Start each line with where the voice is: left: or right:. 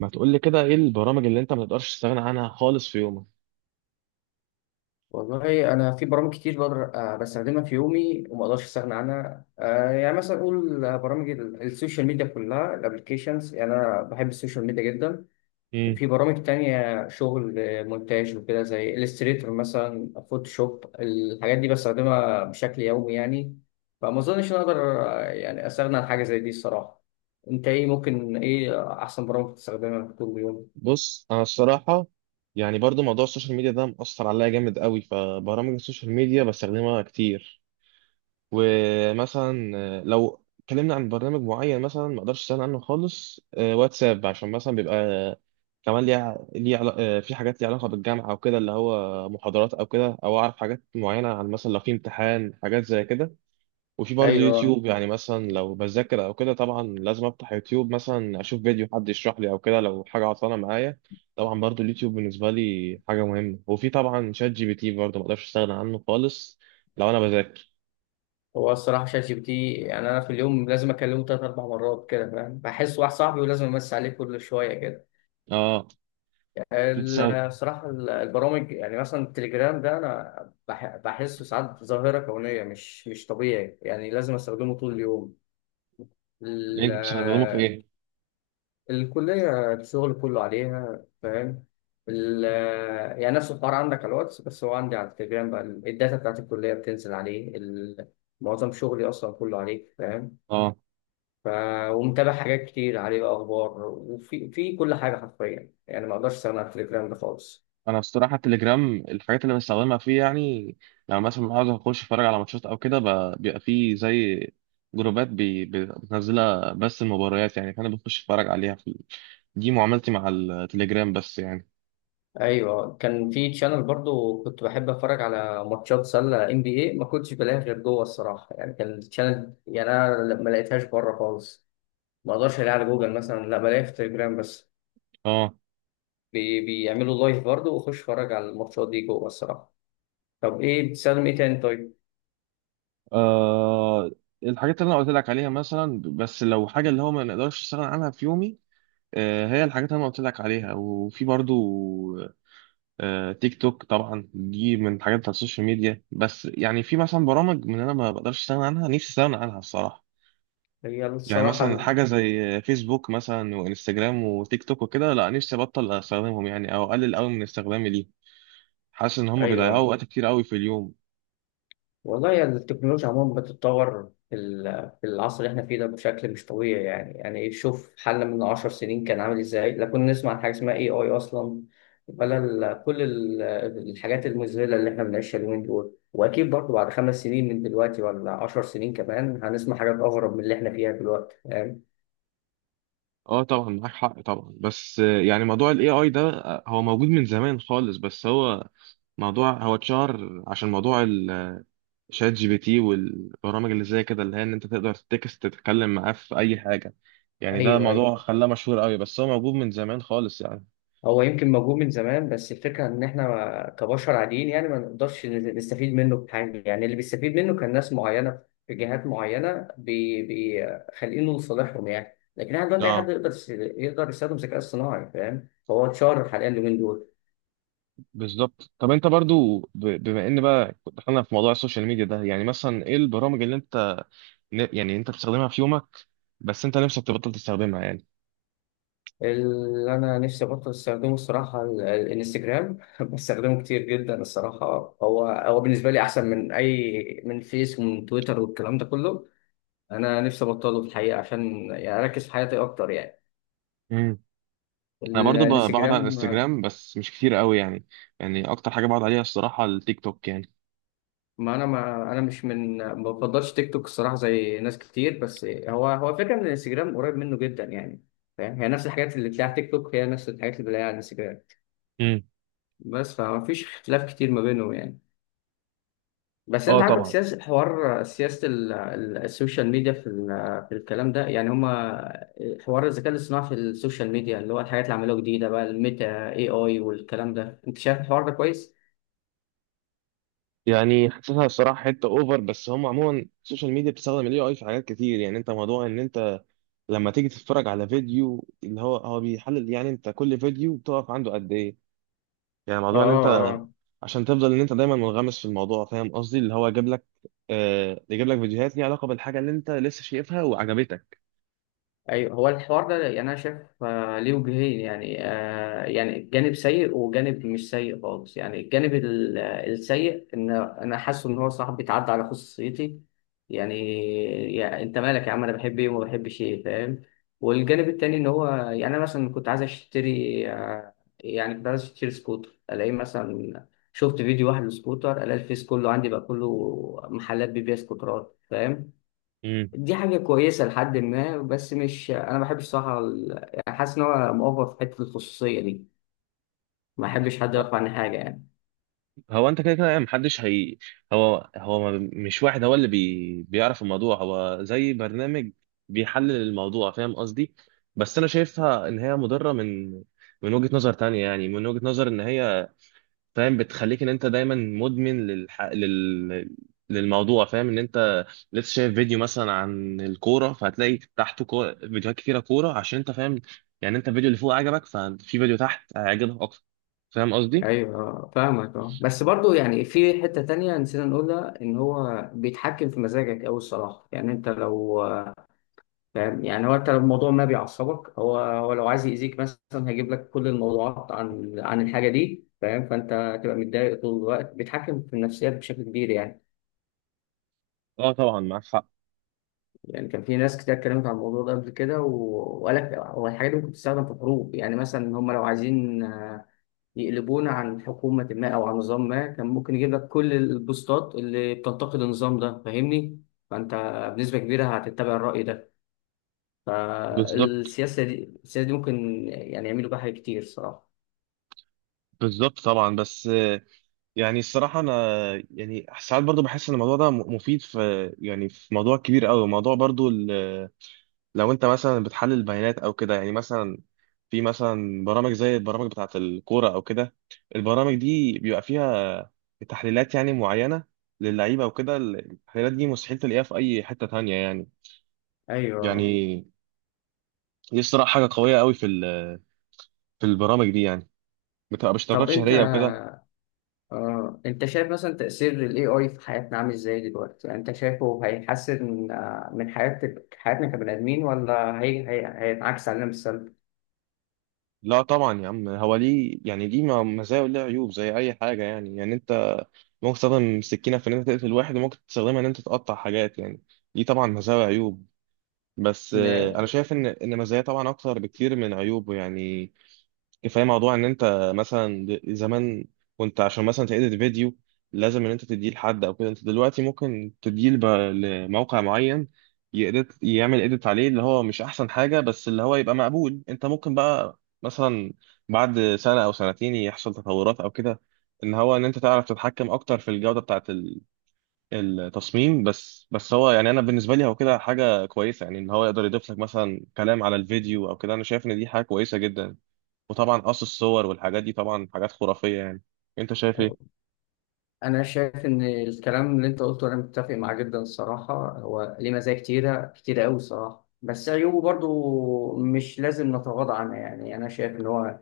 right: ما تقول لي كده ايه البرامج اللي انت ما تقدرش تستغنى عنها خالص في يومك؟
left: والله انا في برامج كتير بقدر، بستخدمها في يومي وما اقدرش استغنى عنها. يعني مثلا اقول، برامج السوشيال ميديا كلها الابلكيشنز، يعني انا بحب السوشيال ميديا جدا.
right: امم.
left: وفي برامج تانية شغل، مونتاج وكده، زي الستريتور مثلا، فوتوشوب، الحاجات دي بستخدمها بشكل يومي يعني. فما اظنش ان أنا اقدر يعني استغنى عن حاجة زي دي الصراحة. انت ايه، ممكن ايه احسن برامج بتستخدمها طول اليوم؟
right: بص، انا الصراحه يعني برضو موضوع السوشيال ميديا ده مأثر عليا جامد قوي، فبرامج السوشيال ميديا بستخدمها كتير. ومثلا لو اتكلمنا عن برنامج معين مثلا ما اقدرش استغنى عنه خالص، واتساب، عشان مثلا بيبقى كمان ليه في حاجات ليها علاقه بالجامعه او كده، اللي هو محاضرات او كده، او اعرف حاجات معينه عن مثلا لو في امتحان حاجات زي كده. وفي برضه
left: ايوه.
right: يوتيوب، يعني مثلا لو بذاكر او كده طبعا لازم افتح يوتيوب مثلا اشوف فيديو حد يشرح لي او كده لو حاجه عطلانه معايا. طبعا برضه اليوتيوب بالنسبه لي حاجه مهمه، وفي طبعا شات جي بي تي برضه ما اقدرش استغنى عنه خالص لو انا بذاكر.
left: هو الصراحة شات جي بي تي يعني أنا في اليوم لازم أكلمه تلات أربع مرات كده، فاهم، بحس واحد صاحبي ولازم أمسي عليه كل شوية كده.
right: اه. بتستخدم،
left: الصراحة البرامج يعني مثلا التليجرام ده أنا بحسه ساعات ظاهرة كونية، مش طبيعي يعني، لازم أستخدمه طول اليوم. ال-
right: انت بتستخدمه في ايه؟
left: الكلية الشغل كله عليها، فاهم. ال- يعني نفس الحوار عندك على الواتس، بس هو عندي على التليجرام، بقى الداتا بتاعت الكلية بتنزل عليه. معظم شغلي أصلا كله عليه، فاهم.
right: اه،
left: ف... ومتابع حاجات كتير عليه، بقى اخبار وفي كل حاجه حرفيا يعني، ما اقدرش استغنى عن التليجرام ده خالص.
right: انا الصراحه التليجرام الحاجات اللي بستخدمها فيه يعني لما مثلا عاوز اخش اتفرج على ماتشات او كده، بيبقى فيه زي جروبات بتنزلها بس المباريات يعني، فانا بخش اتفرج عليها في. دي معاملتي مع التليجرام بس يعني.
left: ايوه، كان في تشانل برضو كنت بحب اتفرج على ماتشات سله ام بي اي، ما كنتش بلاقيها غير جوه الصراحه يعني، كان التشانل يعني انا ما لقيتهاش بره خالص. ما اقدرش الاقيها على جوجل مثلا، لا بلاقيها في التليجرام بس.
right: اه،
left: بيعملوا لايف برضو، واخش اتفرج على الماتشات دي جوه الصراحه. طب ايه، بتستخدم ايه تاني؟ طيب.
right: آه، الحاجات اللي انا قلت لك عليها مثلا، بس لو حاجه اللي هو ما نقدرش نستغنى عنها في يومي هي الحاجات اللي انا قلت لك عليها، وفي برضو تيك توك، طبعا دي من الحاجات بتاعت السوشيال ميديا، بس يعني في مثلا برامج من انا ما بقدرش استغنى عنها نفسي استغنى عنها الصراحه.
left: هي
right: يعني
left: الصراحه
right: مثلا حاجه زي فيسبوك مثلا وانستجرام وتيك توك وكده، لا نفسي ابطل استخدمهم يعني، او اقلل قوي من استخدامي ليه. حاسس ان هم بيضيعوا
left: ايوه.
right: وقت كتير قوي في اليوم.
left: والله يعني التكنولوجيا عموما بتتطور في في العصر اللي احنا فيه ده بشكل مش طبيعي يعني إيه، شوف حل من 10 سنين كان عامل ازاي، لا كنا نسمع عن حاجة اسمها اي اي اصلا، ولا كل الحاجات المذهلة اللي احنا بنعيشها اليومين دول. واكيد برضه بعد 5 سنين من دلوقتي ولا 10 سنين كمان هنسمع حاجات اغرب من اللي احنا فيها دلوقتي، فاهم.
right: اه طبعا معاك حق طبعا، بس يعني موضوع الاي اي ده هو موجود من زمان خالص، بس هو موضوع هو اتشهر عشان موضوع شات جي بي تي والبرامج اللي زي كده، اللي هي ان انت تقدر تكست تتكلم معاه في اي حاجه. يعني ده
left: ايوه ايوه.
right: موضوع خلاه مشهور قوي، بس هو موجود من زمان خالص يعني.
left: هو يمكن موجود من زمان بس الفكرة إن إحنا كبشر عاديين يعني ما نقدرش نستفيد منه بحاجة، يعني اللي بيستفيد منه كان ناس معينة في جهات معينة بيخلقينه لصالحهم يعني، لكن إحنا دلوقتي أي حد
right: اه،
left: يقدر يقدر يستخدم الذكاء الصناعي، فاهم، هو اتشهر حاليا اليومين دول.
right: بالظبط. طب انت برضو بما ان بقى دخلنا في موضوع السوشيال ميديا ده، يعني مثلا ايه البرامج اللي انت يعني انت بتستخدمها في يومك بس انت نفسك تبطل تستخدمها يعني؟
left: اللي أنا نفسي أبطل أستخدمه الصراحة الانستجرام بستخدمه كتير جدا الصراحة. هو بالنسبة لي أحسن من أي من فيس ومن تويتر والكلام ده كله. أنا نفسي أبطله في الحقيقة عشان يعني أركز في حياتي أكتر يعني
right: امم. انا برضو بقعد على
left: الانستجرام.
right: الانستجرام بس مش كتير قوي يعني اكتر حاجه بقعد عليها الصراحه التيك توك يعني.
left: ما انا مش من، ما بفضلش تيك توك الصراحه زي ناس كتير، بس هو فكره ان الانستجرام قريب منه جدا يعني، فاهم، هي نفس الحاجات اللي بتلاقيها على تيك توك، هي نفس الحاجات اللي بتلاقيها على الانستجرام.
right: امم.
left: بس فما فيش اختلاف كتير ما بينهم يعني. بس انت
right: اه
left: عاجبك
right: طبعا.
left: سياسه حوار سياسه السوشيال ميديا في في الكلام ده يعني، هما حوار الذكاء الاصطناعي في السوشيال ميديا اللي هو الحاجات اللي عملوها جديده بقى الميتا اي اي والكلام ده، انت شايف الحوار ده كويس؟
right: يعني حاسسها الصراحه حته اوفر، بس هم عموما السوشيال ميديا بتستخدم الاي اي في حاجات كتير، يعني انت موضوع ان انت لما تيجي تتفرج على فيديو اللي هو بيحلل، يعني انت كل فيديو بتقف عنده قد ايه، يعني
left: اه.
right: موضوع ان انت
left: اه.
right: عشان تفضل ان انت دايما منغمس في الموضوع، فاهم قصدي، اللي هو جاب لك، يجيب لك فيديوهات ليها علاقه بالحاجه اللي انت لسه شايفها وعجبتك.
left: ايوه. هو الحوار ده يعني انا شايف ليه وجهين يعني، يعني جانب سيء وجانب مش سيء خالص يعني، الجانب السيء ان انا حاسه ان هو صاحب بيتعدى على خصوصيتي، يعني, يعني انت مالك يا عم، انا بحب ايه وما بحبش ايه فاهم. والجانب التاني ان هو يعني انا مثلا كنت عايز اشتري آه، يعني كنت عايز اشتري سكوتر الاقي مثلا، شفت فيديو واحد لسكوتر الاقي الفيس كله عندي بقى، كله محلات بيبيع سكوترات فاهم.
right: امم.
left: دي حاجة كويسة لحد ما، بس مش، أنا ما بحبش صراحة يعني حاسس إن هو مؤفر في حتة الخصوصية دي، ما بحبش حد يعرف عني حاجة يعني.
right: هو انت كده كده يعني محدش هي، هو مش واحد هو اللي بيعرف الموضوع، هو زي برنامج بيحلل الموضوع، فاهم قصدي. بس انا شايفها ان هي مضرة من وجهة نظر تانية، يعني من وجهة نظر ان هي فاهم بتخليك ان انت دايما مدمن للموضوع، فاهم ان انت لسه شايف فيديو مثلا عن الكورة، فهتلاقي تحته فيديوهات كتيرة كورة عشان انت فاهم، يعني انت الفيديو اللي فوق عجبك، ففي فيديو تحت هيعجبك اكتر، فاهم قصدي؟
left: أيوه. فاهمك أه، بس برضو يعني في حتة تانية نسينا نقولها إن هو بيتحكم في مزاجك أوي الصراحة، يعني أنت لو فاهم، يعني هو أنت لو الموضوع ما بيعصبك، هو لو عايز يأذيك مثلا هيجيب لك كل الموضوعات عن الحاجة دي فاهم، فأنت هتبقى متضايق طول الوقت، بيتحكم في النفسيات بشكل كبير يعني.
right: اه طبعا معاك حق.
left: يعني كان في ناس كتير اتكلمت عن الموضوع ده قبل كده وقالك هو الحاجات دي ممكن تستخدم في حروب يعني، مثلا هم لو عايزين يقلبونا عن حكومة ما أو عن نظام ما، كان ممكن يجيب لك كل البوستات اللي بتنتقد النظام ده فاهمني؟ فأنت بنسبة كبيرة هتتبع الرأي ده،
right: بالظبط.
left: فالسياسة دي ممكن يعني يعملوا بها حاجات كتير صراحة.
right: بالظبط طبعا، بس يعني الصراحه انا يعني ساعات برضو بحس ان الموضوع ده مفيد في، يعني في موضوع كبير قوي، موضوع برضو لو انت مثلا بتحلل بيانات او كده، يعني مثلا في مثلا برامج زي البرامج بتاعه الكوره او كده، البرامج دي بيبقى فيها تحليلات يعني معينه للعيبه وكده، التحليلات دي مستحيل تلاقيها في اي حته تانية يعني
left: أيوه.
right: يعني دي الصراحه حاجه قويه قوي في في البرامج دي يعني، بتبقى باشتراكات
left: طب أنت
right: شهريه وكده.
left: آه، انت شايف مثلا تأثير ال AI في حياتنا عامل ازاي دلوقتي؟ يعني انت شايفه هيحسن من حياتنا كبني آدمين، ولا هينعكس علينا بالسلب؟
right: لا طبعا يا عم، هو ليه يعني ليه مزايا وليه عيوب زي اي حاجه يعني انت ممكن تستخدم سكينه في ان انت تقتل واحد، وممكن تستخدمها ان انت تقطع حاجات يعني. ليه طبعا مزايا وعيوب، بس
left: إن-
right: انا شايف ان مزايا طبعا اكتر بكتير من عيوبه يعني. كفايه موضوع ان انت مثلا، زمان كنت عشان مثلا تedit فيديو لازم ان انت تديه لحد او كده، انت دلوقتي ممكن تديه لموقع معين يedit، يعمل edit عليه اللي هو مش احسن حاجه بس اللي هو يبقى مقبول، انت ممكن بقى مثلا بعد سنه او سنتين يحصل تطورات او كده ان هو ان انت تعرف تتحكم اكتر في الجوده بتاعه التصميم، بس هو يعني انا بالنسبه لي هو كده حاجه كويسه يعني ان هو يقدر يضيف لك مثلا كلام على الفيديو او كده، انا شايف ان دي حاجه كويسه جدا. وطبعا قص الصور والحاجات دي طبعا حاجات خرافية يعني. انت شايف ايه؟
left: انا شايف ان الكلام اللي انت قلته انا متفق معاه جدا الصراحة، هو ليه مزايا كتيرة كتيرة قوي الصراحة، بس عيوبه برضو مش لازم نتغاضى عنها يعني. انا شايف ان هو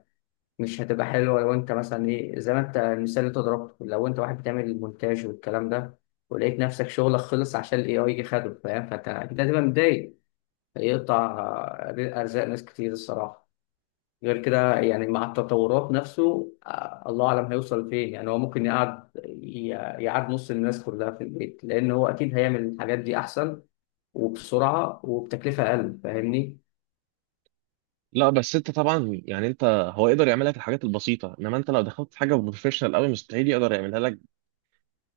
left: مش هتبقى حلوة لو انت مثلا ايه، زي ما انت المثال اللي انت ضربته، لو انت واحد بتعمل المونتاج والكلام ده ولقيت نفسك شغلك خلص عشان الاي اي يجي خده فاهم، فانت اكيد هتبقى متضايق. هيقطع ارزاق ناس كتير الصراحة، غير كده يعني، مع التطورات نفسه الله اعلم هيوصل فين يعني. هو ممكن يقعد يقعد نص الناس كلها في البيت، لان هو اكيد هيعمل الحاجات دي احسن وبسرعة وبتكلفة اقل فاهمني.
right: لا بس انت طبعا يعني انت، هو يقدر يعمل لك الحاجات البسيطه، انما انت لو دخلت حاجه بروفيشنال قوي مستحيل يقدر يعملها لك،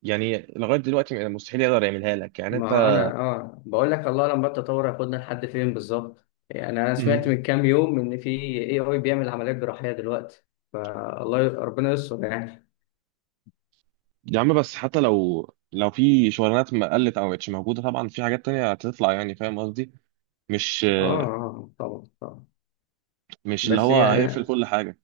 right: يعني لغايه دلوقتي مستحيل يقدر يعملها لك يعني انت.
left: ما انا اه بقول لك الله لما التطور هياخدنا لحد فين بالظبط يعني، انا سمعت
right: مم.
left: من كام يوم ان في اي اي بيعمل عمليات جراحيه دلوقتي، فالله ربنا يستر يعني.
right: يا عم بس حتى لو في شغلانات ما قلت او مش موجوده، طبعا في حاجات تانية هتطلع يعني، فاهم قصدي، مش
left: اه. طبعا طبعا،
right: مش اللي
left: بس
right: هو
left: هي
right: هيقفل كل حاجه.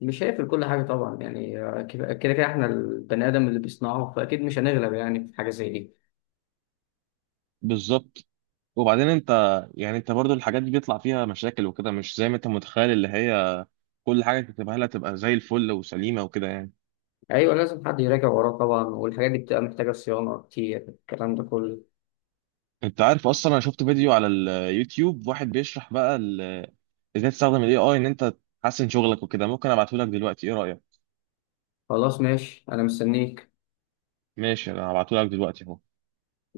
left: مش هيقفل كل حاجه طبعا يعني، كده كده احنا البني ادم اللي بيصنعه، فاكيد مش هنغلب يعني في حاجه زي دي.
right: بالظبط، وبعدين انت، يعني انت برضو الحاجات دي بيطلع فيها مشاكل وكده، مش زي ما انت متخيل اللي هي كل حاجه تكتبها لها تبقى زي الفل وسليمه وكده يعني.
left: ايوه، لازم حد يراجع وراه طبعا، والحاجات دي بتبقى محتاجه صيانه كتير الكلام ده كله.
right: انت عارف اصلا انا شفت فيديو على اليوتيوب واحد بيشرح بقى ازاي تستخدم الاي اي ان انت تحسن شغلك وكده، ممكن ابعته لك دلوقتي، ايه رايك؟
left: خلاص ماشي، انا مستنيك.
right: ماشي، انا هبعته لك دلوقتي.